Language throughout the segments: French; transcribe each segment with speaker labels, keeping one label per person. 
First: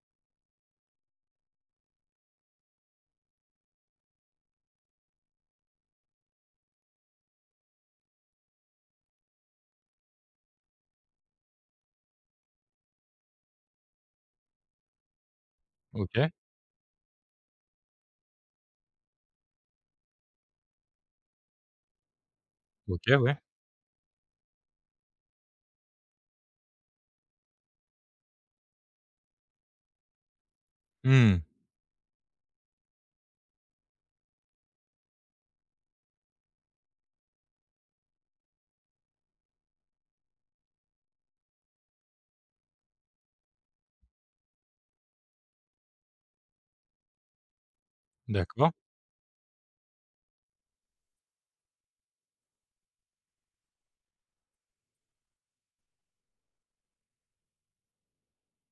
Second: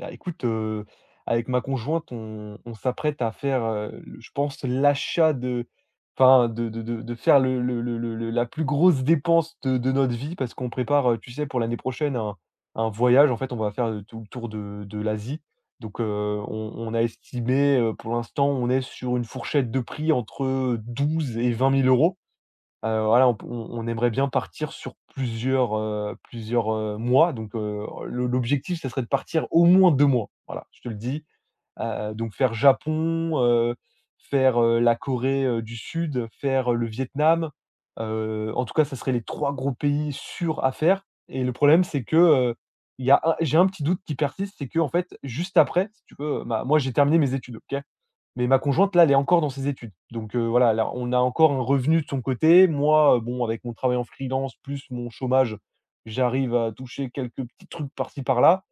Speaker 1: Ah, écoute, heu, Avec ma conjointe, on s'apprête à faire, je pense, l'achat de enfin de faire le la plus grosse dépense de notre vie, parce qu'on prépare, tu sais, pour l'année prochaine, un voyage. En fait, on va faire, tout le tour de l'Asie. Donc,
Speaker 2: OK.
Speaker 1: on a estimé, pour l'instant, on est sur une fourchette de prix entre 12 et 20 000 euros.
Speaker 2: OK,
Speaker 1: Voilà,
Speaker 2: ouais.
Speaker 1: on aimerait bien partir sur plusieurs mois, donc l'objectif, ce serait de partir au moins 2 mois. Voilà, je te le dis.
Speaker 2: Mmh.
Speaker 1: Donc, faire Japon, faire, la Corée, du Sud, faire, le Vietnam. En tout cas, ça serait les 3 gros pays sûrs à faire, et le problème, c'est que, il y a un j'ai un petit doute qui persiste. C'est que, en fait, juste après, si tu veux, ma moi, j'ai terminé mes études, OK? Mais ma
Speaker 2: D'accord.
Speaker 1: conjointe, là, elle est encore dans ses études. Donc, voilà, là, on a encore un revenu de son côté. Moi, bon, avec mon travail en freelance plus mon chômage, j'arrive à toucher quelques petits trucs par-ci par-là.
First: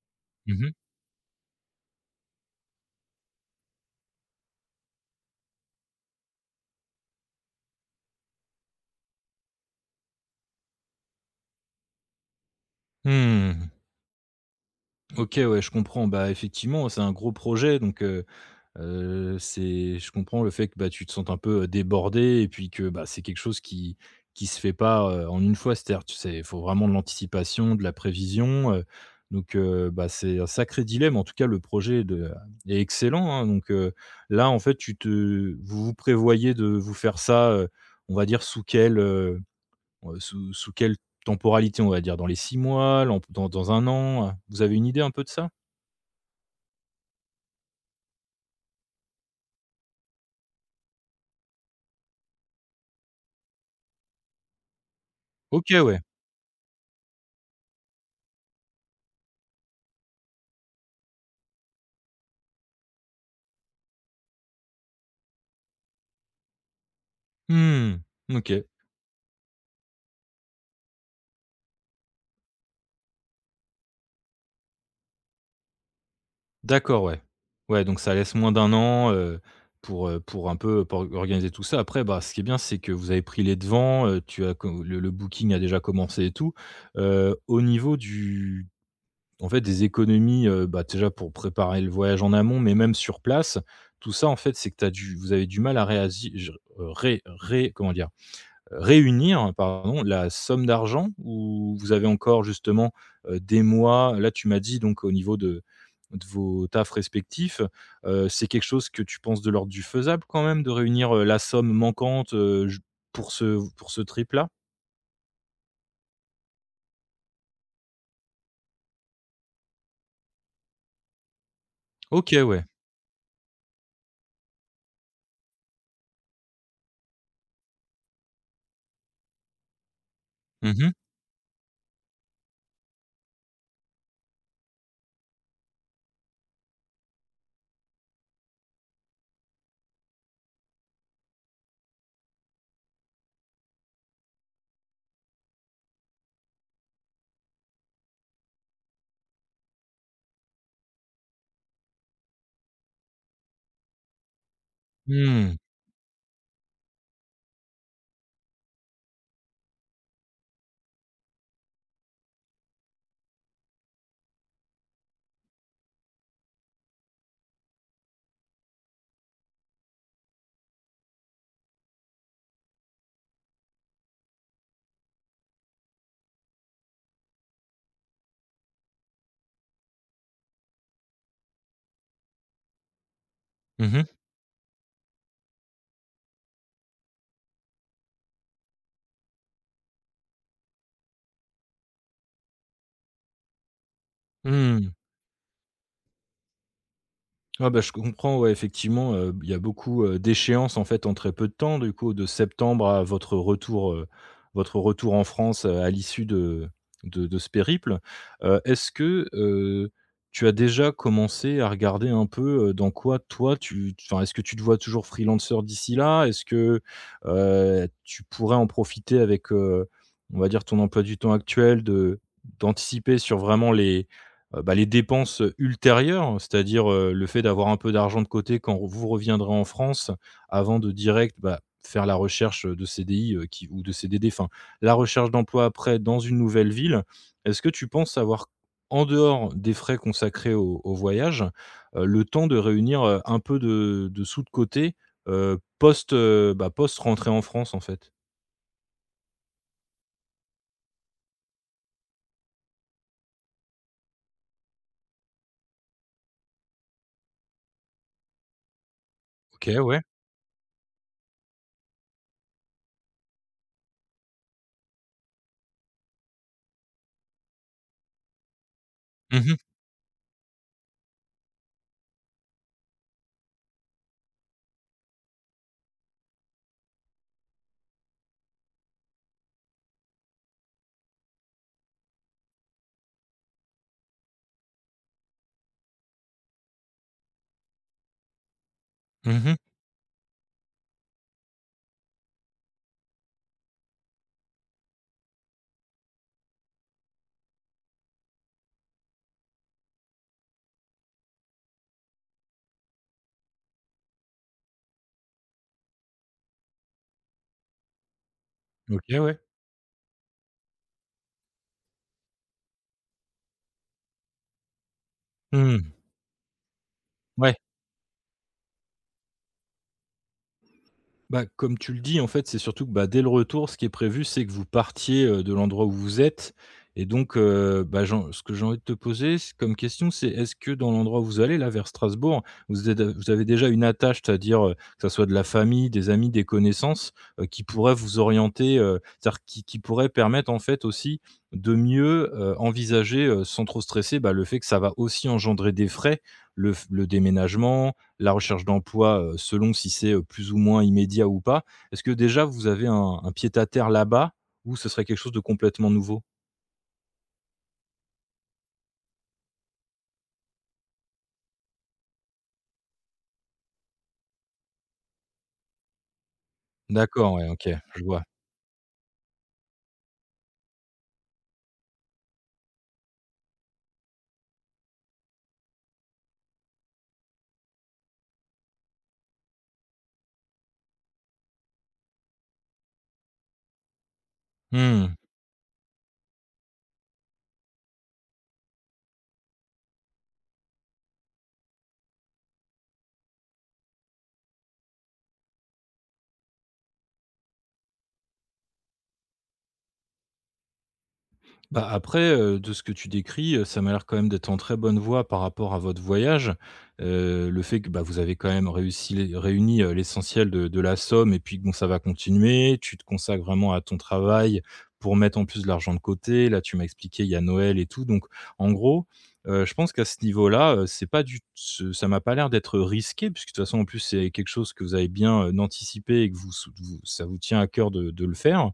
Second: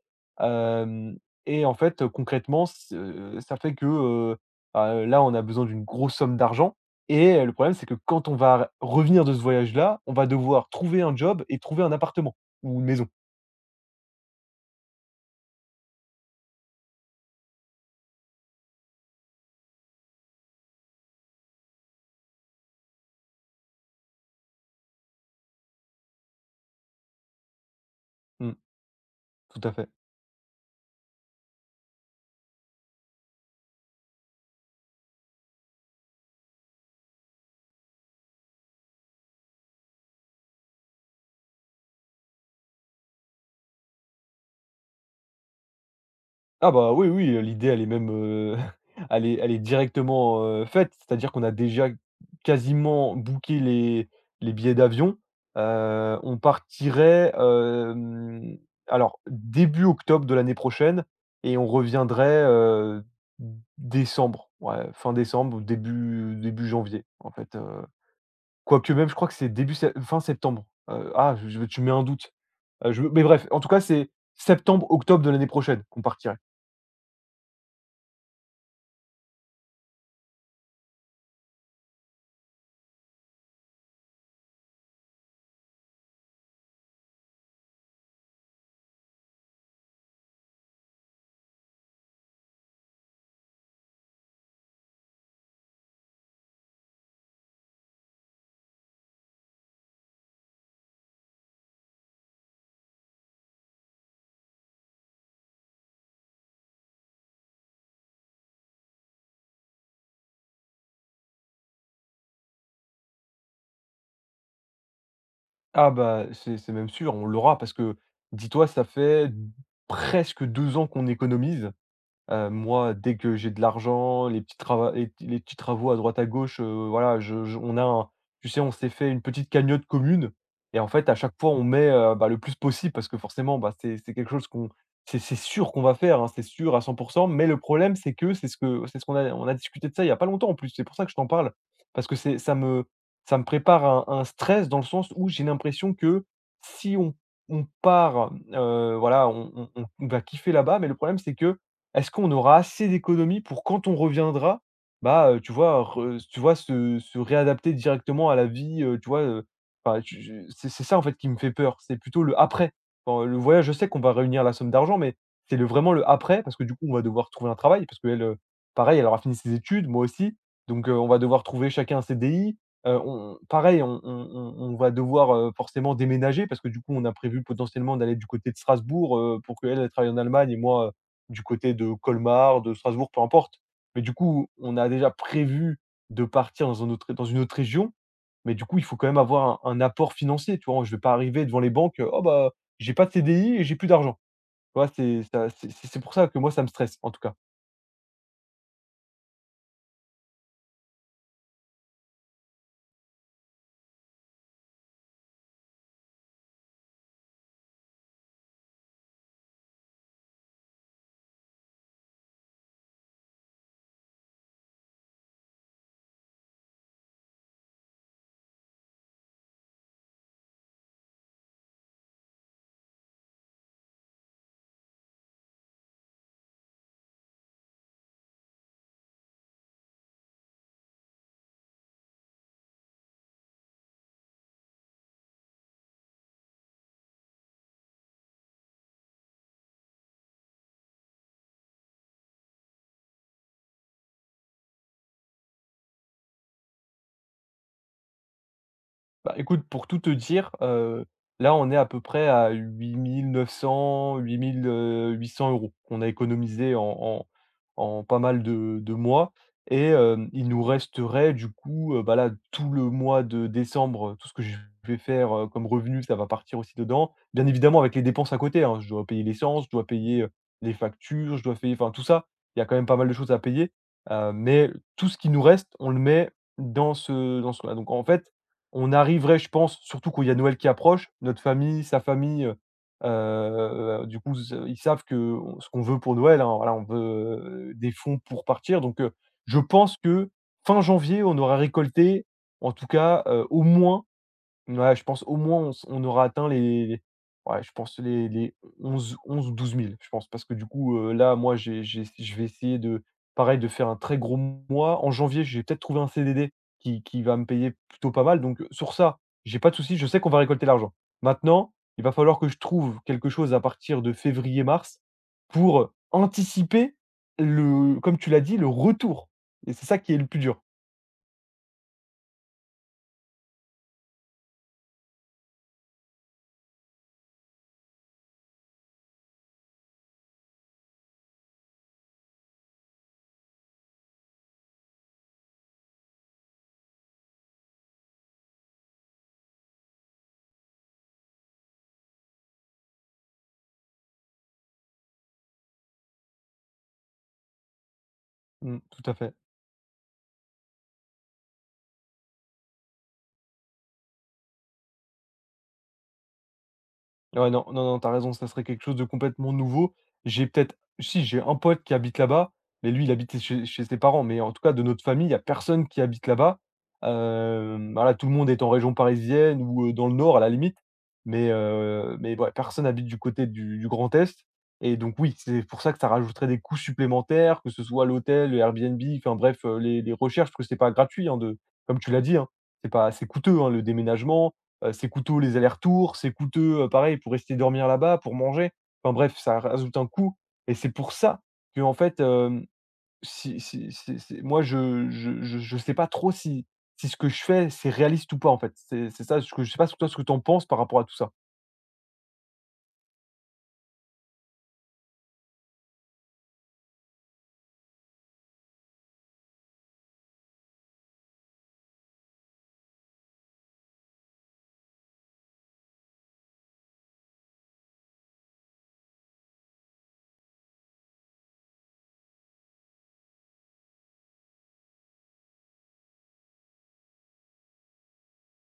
Speaker 2: Mmh mh.
Speaker 1: Hem Et en fait, concrètement, c ça fait que, bah, là, on a besoin d'une grosse somme d'argent. Et le problème, c'est que quand on va revenir de ce voyage-là, on va devoir trouver un job et trouver un appartement ou une maison.
Speaker 2: Mmh. OK, ouais, je comprends. Bah, effectivement, c'est un gros projet donc c'est je comprends le fait que, bah, tu te sentes un peu, débordée et puis que, bah, c'est quelque chose qui se fait pas, en une fois. C'est-à-dire, tu sais, il faut vraiment de l'anticipation, de la
Speaker 1: Mmh,
Speaker 2: prévision, donc
Speaker 1: tout à fait.
Speaker 2: bah, c'est un sacré dilemme. En tout cas, le projet de est excellent, hein, donc là, en fait, tu te vous prévoyez de vous faire ça, on va dire sous quel, sous sous quelle temporalité, on va dire? Dans les 6 mois, l'en dans 1 an, heu? Vous avez une idée un peu de ça?
Speaker 1: Ah bah, oui, oui, l'idée, elle est même, elle est directement, faite. C'est-à-dire qu'on a déjà quasiment booké les billets d'avion.
Speaker 2: OK, ouais.
Speaker 1: On partirait, alors début octobre de l'année prochaine, et on reviendrait, décembre, ouais, fin décembre ou début janvier, en fait.
Speaker 2: Mmh. OK.
Speaker 1: Quoique, même, je crois que c'est début sept fin septembre. Ah, tu mets un doute. Je Mais bref, en tout cas, c'est septembre-octobre de l'année prochaine qu'on partirait.
Speaker 2: D'accord, ouais. Ouais, donc ça laisse moins d'un an, pour un peu pour organiser tout ça. Après, bah, ce qui est bien, c'est que vous avez pris les devants, tu as co le booking a déjà commencé et tout. Au niveau du en fait, des économies, bah, déjà pour préparer le voyage en amont, mais même sur place, tout ça, en fait, c'est que tu as du vous avez du mal à réasi ré ré comment dire? Réunir, pardon, la somme d'argent ou vous avez encore justement, des mois? Là, tu m'as dit donc au niveau de vos tafs respectifs, c'est quelque chose que tu penses de l'ordre du faisable quand même de réunir, la somme manquante, j pour ce trip là?
Speaker 1: Ah bah, c'est même sûr, on l'aura, parce que, dis-toi, ça fait presque 2 ans qu'on économise.
Speaker 2: OK, ouais.
Speaker 1: Moi, dès que j'ai de l'argent, les petits travaux à droite à gauche, voilà, je on a un tu sais, on s'est fait une petite cagnotte commune.
Speaker 2: Mmh
Speaker 1: Et en
Speaker 2: mh.
Speaker 1: fait, à chaque fois, on met, bah, le plus possible, parce que forcément, bah, c'est quelque chose qu'on c'est sûr qu'on va faire, hein, c'est sûr à 100. Mais le problème, c'est que c'est ce qu'on a discuté de ça il y a pas longtemps. En plus, c'est pour ça que je t'en parle. Parce que c'est ça me prépare un stress, dans le sens où j'ai l'impression que, si on part, voilà, on va kiffer là-bas. Mais le problème, c'est que, est-ce qu'on aura assez d'économies pour quand on reviendra, tu
Speaker 2: Mmh.
Speaker 1: vois, re tu vois, se réadapter directement à la vie, tu vois? Enfin, je c'est ça, en fait, qui me fait peur. C'est plutôt le après. Enfin, le voyage, je sais qu'on va réunir la somme d'argent, mais c'est le vraiment le après, parce que, du coup, on va devoir trouver un travail, parce qu'elle, pareil, elle aura fini ses études, moi aussi, donc on va devoir trouver chacun un CDI. On pareil, on va devoir, forcément déménager, parce que, du coup, on a prévu, potentiellement, d'aller du côté de Strasbourg, pour qu'elle, elle travaille en Allemagne, et moi, du côté de Colmar, de Strasbourg, peu importe. Mais
Speaker 2: Mmh.
Speaker 1: du coup, on a déjà prévu de partir dans une autre région. Mais du coup, il faut quand même avoir un apport financier, tu vois? Je ne vais pas arriver devant les banques: «Oh bah, j'ai pas de CDI et j'ai plus d'argent». Tu vois?
Speaker 2: Mmh.
Speaker 1: C'est pour ça que, moi, ça me stresse, en tout cas.
Speaker 2: Ah bah, je comprends, ouais, effectivement, il y a beaucoup, d'échéances, en fait, en très peu de temps, du coup, de septembre à votre retour en France, à l'issue de ce périple. Est-ce que, tu as déjà commencé à regarder un peu, dans quoi toi tu enfin, est-ce que tu te vois toujours freelanceur d'ici là? Est-ce que, tu pourrais en profiter avec, on va dire ton emploi du temps actuel de d'anticiper sur vraiment les bah, les dépenses ultérieures, c'est-à-dire, le fait d'avoir un peu d'argent de côté quand vous reviendrez en France avant de direct, bah, faire la recherche, de CDI, qui ou de CDD, enfin, la recherche d'emploi après dans une nouvelle ville. Est-ce que tu penses avoir, en dehors des frais consacrés au au voyage, le temps de réunir, un peu de sous de côté, post, bah, post rentrée en France, en fait?
Speaker 1: Bah, écoute, pour tout te dire, là, on est à peu près à 8 900, huit mille 800 euros qu'on a économisé en pas mal de mois.
Speaker 2: OK,
Speaker 1: Et
Speaker 2: ouais.
Speaker 1: il nous resterait, du coup, bah, là, tout le mois de décembre, tout ce que je vais faire, comme revenu, ça va partir aussi dedans. Bien évidemment, avec les dépenses à côté, hein. Je dois payer
Speaker 2: Mmh mh.
Speaker 1: l'essence, je dois payer, les factures, je dois payer, enfin, tout ça. Il y a quand même pas mal de choses à payer, mais tout ce qui nous reste, on le met dans ce donc, en fait, on arriverait, je pense, surtout quand il y a Noël qui approche, notre famille, sa famille. Du coup, ze ils savent que on ce qu'on veut pour Noël, hein. Voilà, on veut, des fonds pour partir, donc
Speaker 2: Mmh.
Speaker 1: je pense que fin janvier, on aura récolté, en tout cas, au moins... Mouais, je pense, au moins on s on aura atteint les... Ouais, je pense, les onze 11 ou 12 000, je pense. Parce que du coup, là, moi, j'ai je vais essayer de, pareil, de faire un très gros mois. En janvier, j'ai peut-être trouvé un CDD qui va me payer plutôt pas mal. Donc, sur
Speaker 2: OK,
Speaker 1: ça,
Speaker 2: ouais.
Speaker 1: j'ai pas de souci, je sais qu'on va récolter l'argent. Maintenant, il va falloir que je trouve quelque chose à partir de février-mars
Speaker 2: Mmh.
Speaker 1: pour anticiper,
Speaker 2: Ouais.
Speaker 1: le comme tu l'as dit, le retour. Et c'est ça qui est le plus dur.
Speaker 2: Bah, comme tu le dis, en fait, c'est surtout que, bah, dès le retour, ce qui est prévu, c'est que vous partiez, de l'endroit où vous êtes et donc, bah, j'en ce que j'ai envie de te poser c comme question, c'est est-ce que dans l'endroit où vous allez, là, vers Strasbourg, vous êtes vous avez déjà une attache, c'est-à-dire, que ça soit de la famille, des amis, des connaissances, qui pourraient vous orienter, c'est-à-dire qui pourraient permettre, en fait, aussi de mieux, envisager, sans trop stresser, bah, le fait que ça va aussi engendrer des frais, le f le déménagement, la recherche
Speaker 1: Mmh, tout à
Speaker 2: d'emploi,
Speaker 1: fait.
Speaker 2: selon si c'est, plus ou moins immédiat ou pas. Est-ce que déjà vous avez un pied à terre là-bas ou ce serait quelque chose de complètement nouveau?
Speaker 1: Ouais, non, non, non, t'as raison, ça serait quelque chose de complètement nouveau. J'ai peut-être, si, j'ai un pote qui habite là-bas, mais lui, il habite chez ses parents. Mais en tout cas, de notre famille, il y a personne qui habite là-bas.
Speaker 2: D'accord, ouais, OK, je
Speaker 1: Voilà,
Speaker 2: vois.
Speaker 1: tout le monde est en région parisienne ou, dans le nord, à la limite, mais ouais, personne habite du côté du Grand Est. Et donc oui, c'est pour ça que ça rajouterait des coûts supplémentaires, que ce soit l'hôtel, le Airbnb, enfin bref, les recherches, parce que c'est pas gratuit, hein, de comme tu l'as dit, hein, c'est pas c'est coûteux, hein, le déménagement. C'est
Speaker 2: Mmh.
Speaker 1: coûteux, les allers-retours, c'est coûteux, pareil, pour rester dormir là-bas, pour manger. Enfin bref, ça rajoute un coût. Et c'est pour ça que, en fait, si, moi, je sais pas trop, si ce que je fais, c'est réaliste ou pas, en fait. C'est ça, ce que je sais pas, ce que toi, ce que tu en penses par rapport à tout ça?
Speaker 2: Bah, après, de ce que tu décris, ça m'a l'air quand même d'être en très bonne voie par rapport à votre voyage. Le fait que, bah, vous avez quand même réussi les réuni, l'essentiel de la somme et puis que bon, ça va continuer. Tu te consacres vraiment à ton travail pour mettre en plus de l'argent de côté. Là, tu m'as expliqué, il y a Noël et tout. Donc en gros, je pense qu'à ce niveau-là, c'est pas du ce ça m'a pas l'air d'être risqué puisque de toute façon, en plus, c'est quelque chose que vous avez bien, anticipé et que vous ça vous tient à cœur de le faire.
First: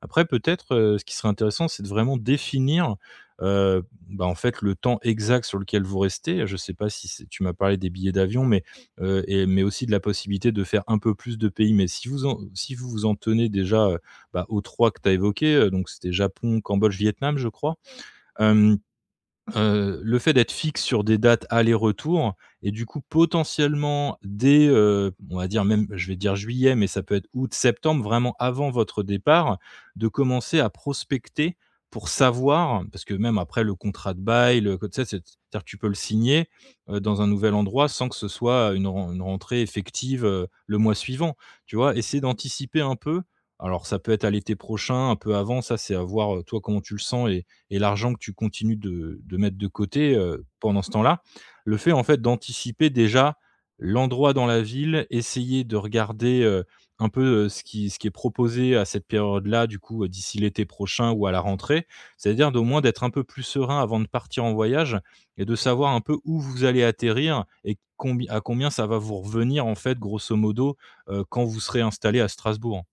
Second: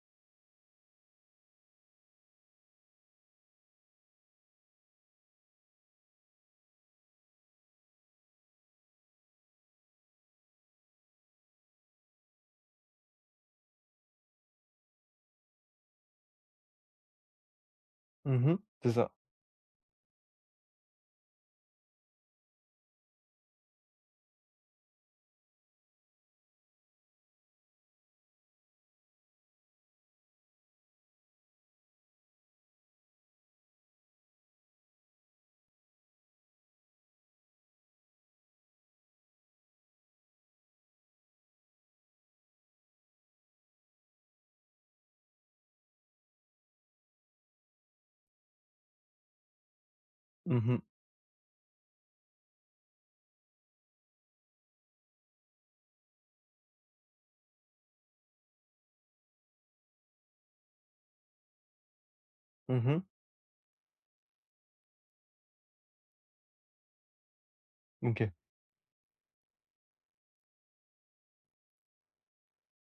Speaker 2: Après peut-être, ce qui serait intéressant, c'est de vraiment définir, heu, bah, en fait, le temps exact sur lequel vous restez. Je ne sais pas si c'est tu m'as parlé des billets d'avion, mais, et mais aussi de la possibilité de faire un peu plus de pays. Mais si vous en si vous vous en tenez déjà, bah, aux 3 que tu as évoqués, donc c'était Japon, Cambodge, Vietnam, je crois,
Speaker 1: Mmh.
Speaker 2: hem
Speaker 1: C'est ça.
Speaker 2: Le fait d'être fixe sur des dates aller-retour et du coup potentiellement dès, on va dire même je vais dire juillet, mais ça peut être août, septembre, vraiment avant votre départ, de commencer à prospecter pour savoir parce que même après le contrat de bail, le tu sais, c'est c'est-à-dire que tu peux le signer, dans un nouvel endroit sans que ce soit une ren une rentrée effective, le mois suivant, tu vois? Essayer d'anticiper un peu. Alors ça peut être à l'été prochain, un peu avant, ça c'est à voir, toi comment tu le sens et l'argent que tu continues de mettre de côté,
Speaker 1: Mmh mh.
Speaker 2: pendant ce temps-là. Le fait, en fait, d'anticiper déjà l'endroit dans la ville, essayer de regarder, un peu, ce qui est proposé à cette période-là, du coup, d'ici l'été prochain ou à la rentrée. C'est-à-dire d'au moins d'être
Speaker 1: Mmh.
Speaker 2: un peu plus serein avant de partir en voyage et de savoir un peu où vous allez atterrir et combi
Speaker 1: OK.
Speaker 2: à combien ça va vous revenir, en fait, grosso modo, quand vous serez installé à Strasbourg.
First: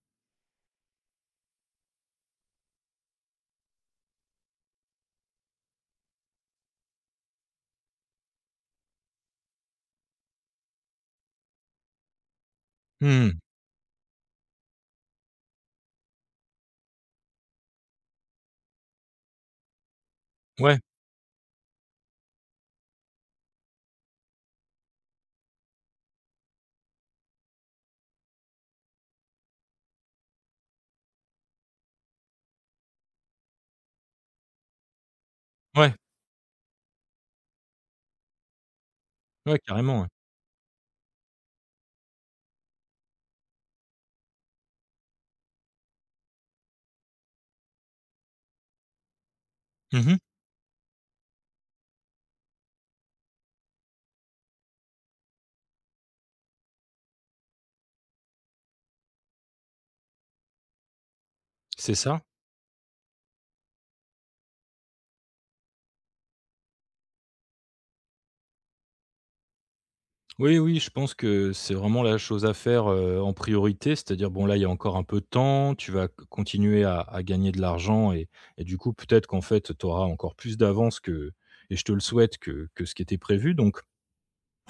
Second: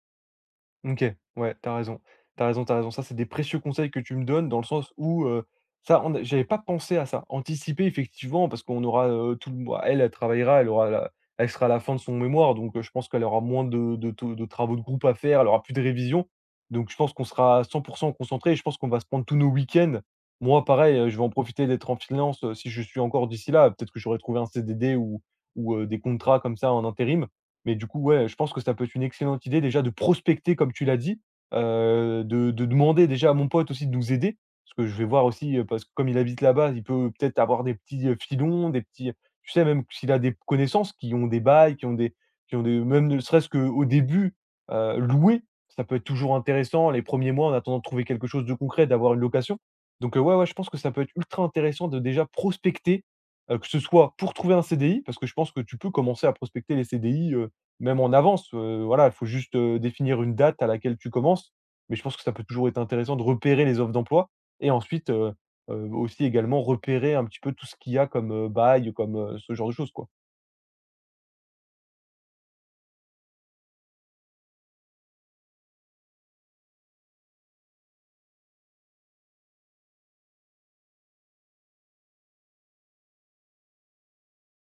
Speaker 1: OK, ouais, t'as raison. T'as raison, t'as raison. Ça, c'est des précieux conseils que tu me donnes, dans le sens où, ça, on a j'avais pas pensé à ça. Anticiper, effectivement, parce qu'on aura, tout le mois, elle, elle travaillera, elle sera à la fin de son mémoire, donc je pense qu'elle
Speaker 2: Mmh.
Speaker 1: aura moins de travaux de groupe à faire. Elle aura plus de révisions, donc je pense qu'on sera à 100 concentré. Et je pense qu'on va se prendre tous nos week-ends. Moi,
Speaker 2: Ouais,
Speaker 1: pareil, je vais en profiter d'être en finance, si je suis encore d'ici là. Peut-être que j'aurai trouvé un CDD ou des contrats comme ça en intérim. Mais du coup, ouais, je pense que ça peut être une excellente idée, déjà, de prospecter, comme tu l'as dit, de demander, déjà, à mon pote aussi, de nous aider. Parce que je vais voir aussi, parce que,
Speaker 2: ouais,
Speaker 1: comme il habite là-bas, il peut peut-être avoir des petits, filons, des petits tu
Speaker 2: ouais,
Speaker 1: sais, même
Speaker 2: carrément, ouais.
Speaker 1: s'il a des connaissances qui ont des bails, qui ont des même ne serait-ce qu'au début, louer, ça peut être toujours intéressant, les premiers mois, en attendant de trouver quelque chose de concret, d'avoir une location. Donc,
Speaker 2: Mmh.
Speaker 1: ouais, ouais, je pense que ça peut être ultra intéressant de, déjà, prospecter, que ce soit pour trouver un CDI, parce que je pense que tu peux commencer à prospecter les CDI, même en avance. Voilà, il faut juste, définir une date à laquelle tu commences.
Speaker 2: C'est
Speaker 1: Mais je pense
Speaker 2: ça.
Speaker 1: que ça peut toujours être intéressant de repérer les offres d'emploi. Et ensuite, aussi, également, repérer un petit peu tout ce qu'il y a comme, bail, comme, ce genre de choses, quoi.
Speaker 2: Oui, oui, je pense que c'est vraiment la chose à faire, en priorité. C'est-à-dire, bon, là, il y a encore un peu de temps, tu vas c continuer à gagner de l'argent et du coup, peut-être qu'en fait, tu auras encore plus d'avance que et je te le souhaite, que ce qui était prévu. Donc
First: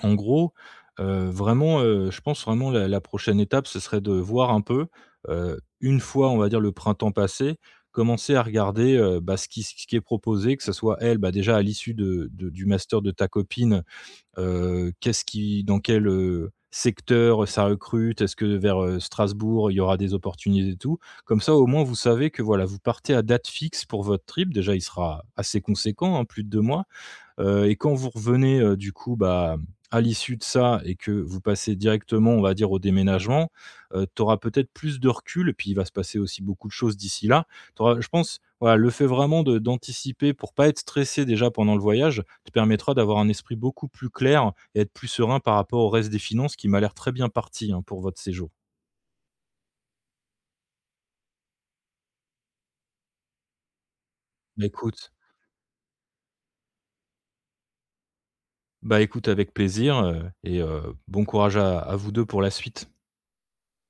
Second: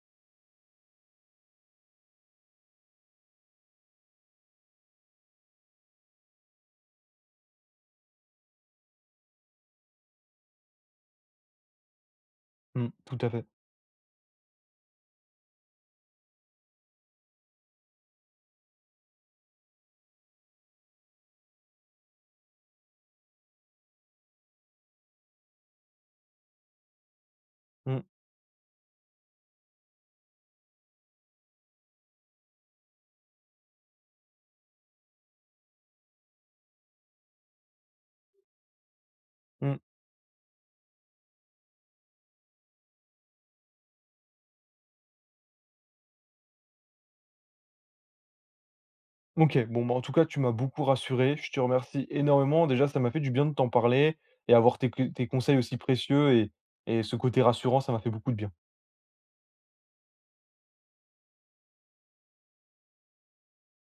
Speaker 2: en gros, vraiment, je pense vraiment la la prochaine étape, ce serait de voir un peu, une fois, on va dire, le printemps passé, commencer à regarder, bah, ce qui est proposé, que ce soit elle, bah, déjà à l'issue de du
Speaker 1: Mmh,
Speaker 2: master de
Speaker 1: tout
Speaker 2: ta
Speaker 1: à fait.
Speaker 2: copine, qu'est-ce qui dans quel, secteur ça recrute? Est-ce que vers, Strasbourg, il y aura des opportunités et tout? Comme ça, au moins, vous savez que, voilà, vous partez à date fixe pour votre trip. Déjà, il sera assez conséquent, hein, plus de 2 mois. Et quand
Speaker 1: Mmh,
Speaker 2: vous revenez, du coup, bah, à l'issue de ça et que vous passez directement, on va dire, au déménagement, tu auras peut-être plus de recul et puis il va se passer aussi beaucoup de choses d'ici là. Tu je pense, voilà, le fait vraiment de
Speaker 1: mmh.
Speaker 2: d'anticiper pour pas être stressé déjà pendant le voyage, te permettra d'avoir un esprit beaucoup plus clair et être plus serein par rapport au reste des finances qui m'a l'air très bien parti, hein, pour votre séjour.
Speaker 1: OK, bon, bah, en tout cas, tu m'as beaucoup rassuré. Je te remercie énormément. Déjà, ça m'a fait du bien de t'en parler, et
Speaker 2: Bah,
Speaker 1: avoir tes cl
Speaker 2: écoute
Speaker 1: tes conseils aussi précieux, et ce côté rassurant, ça m'a fait beaucoup de bien.
Speaker 2: bah, écoute avec plaisir, et bon courage à vous 2 pour la suite.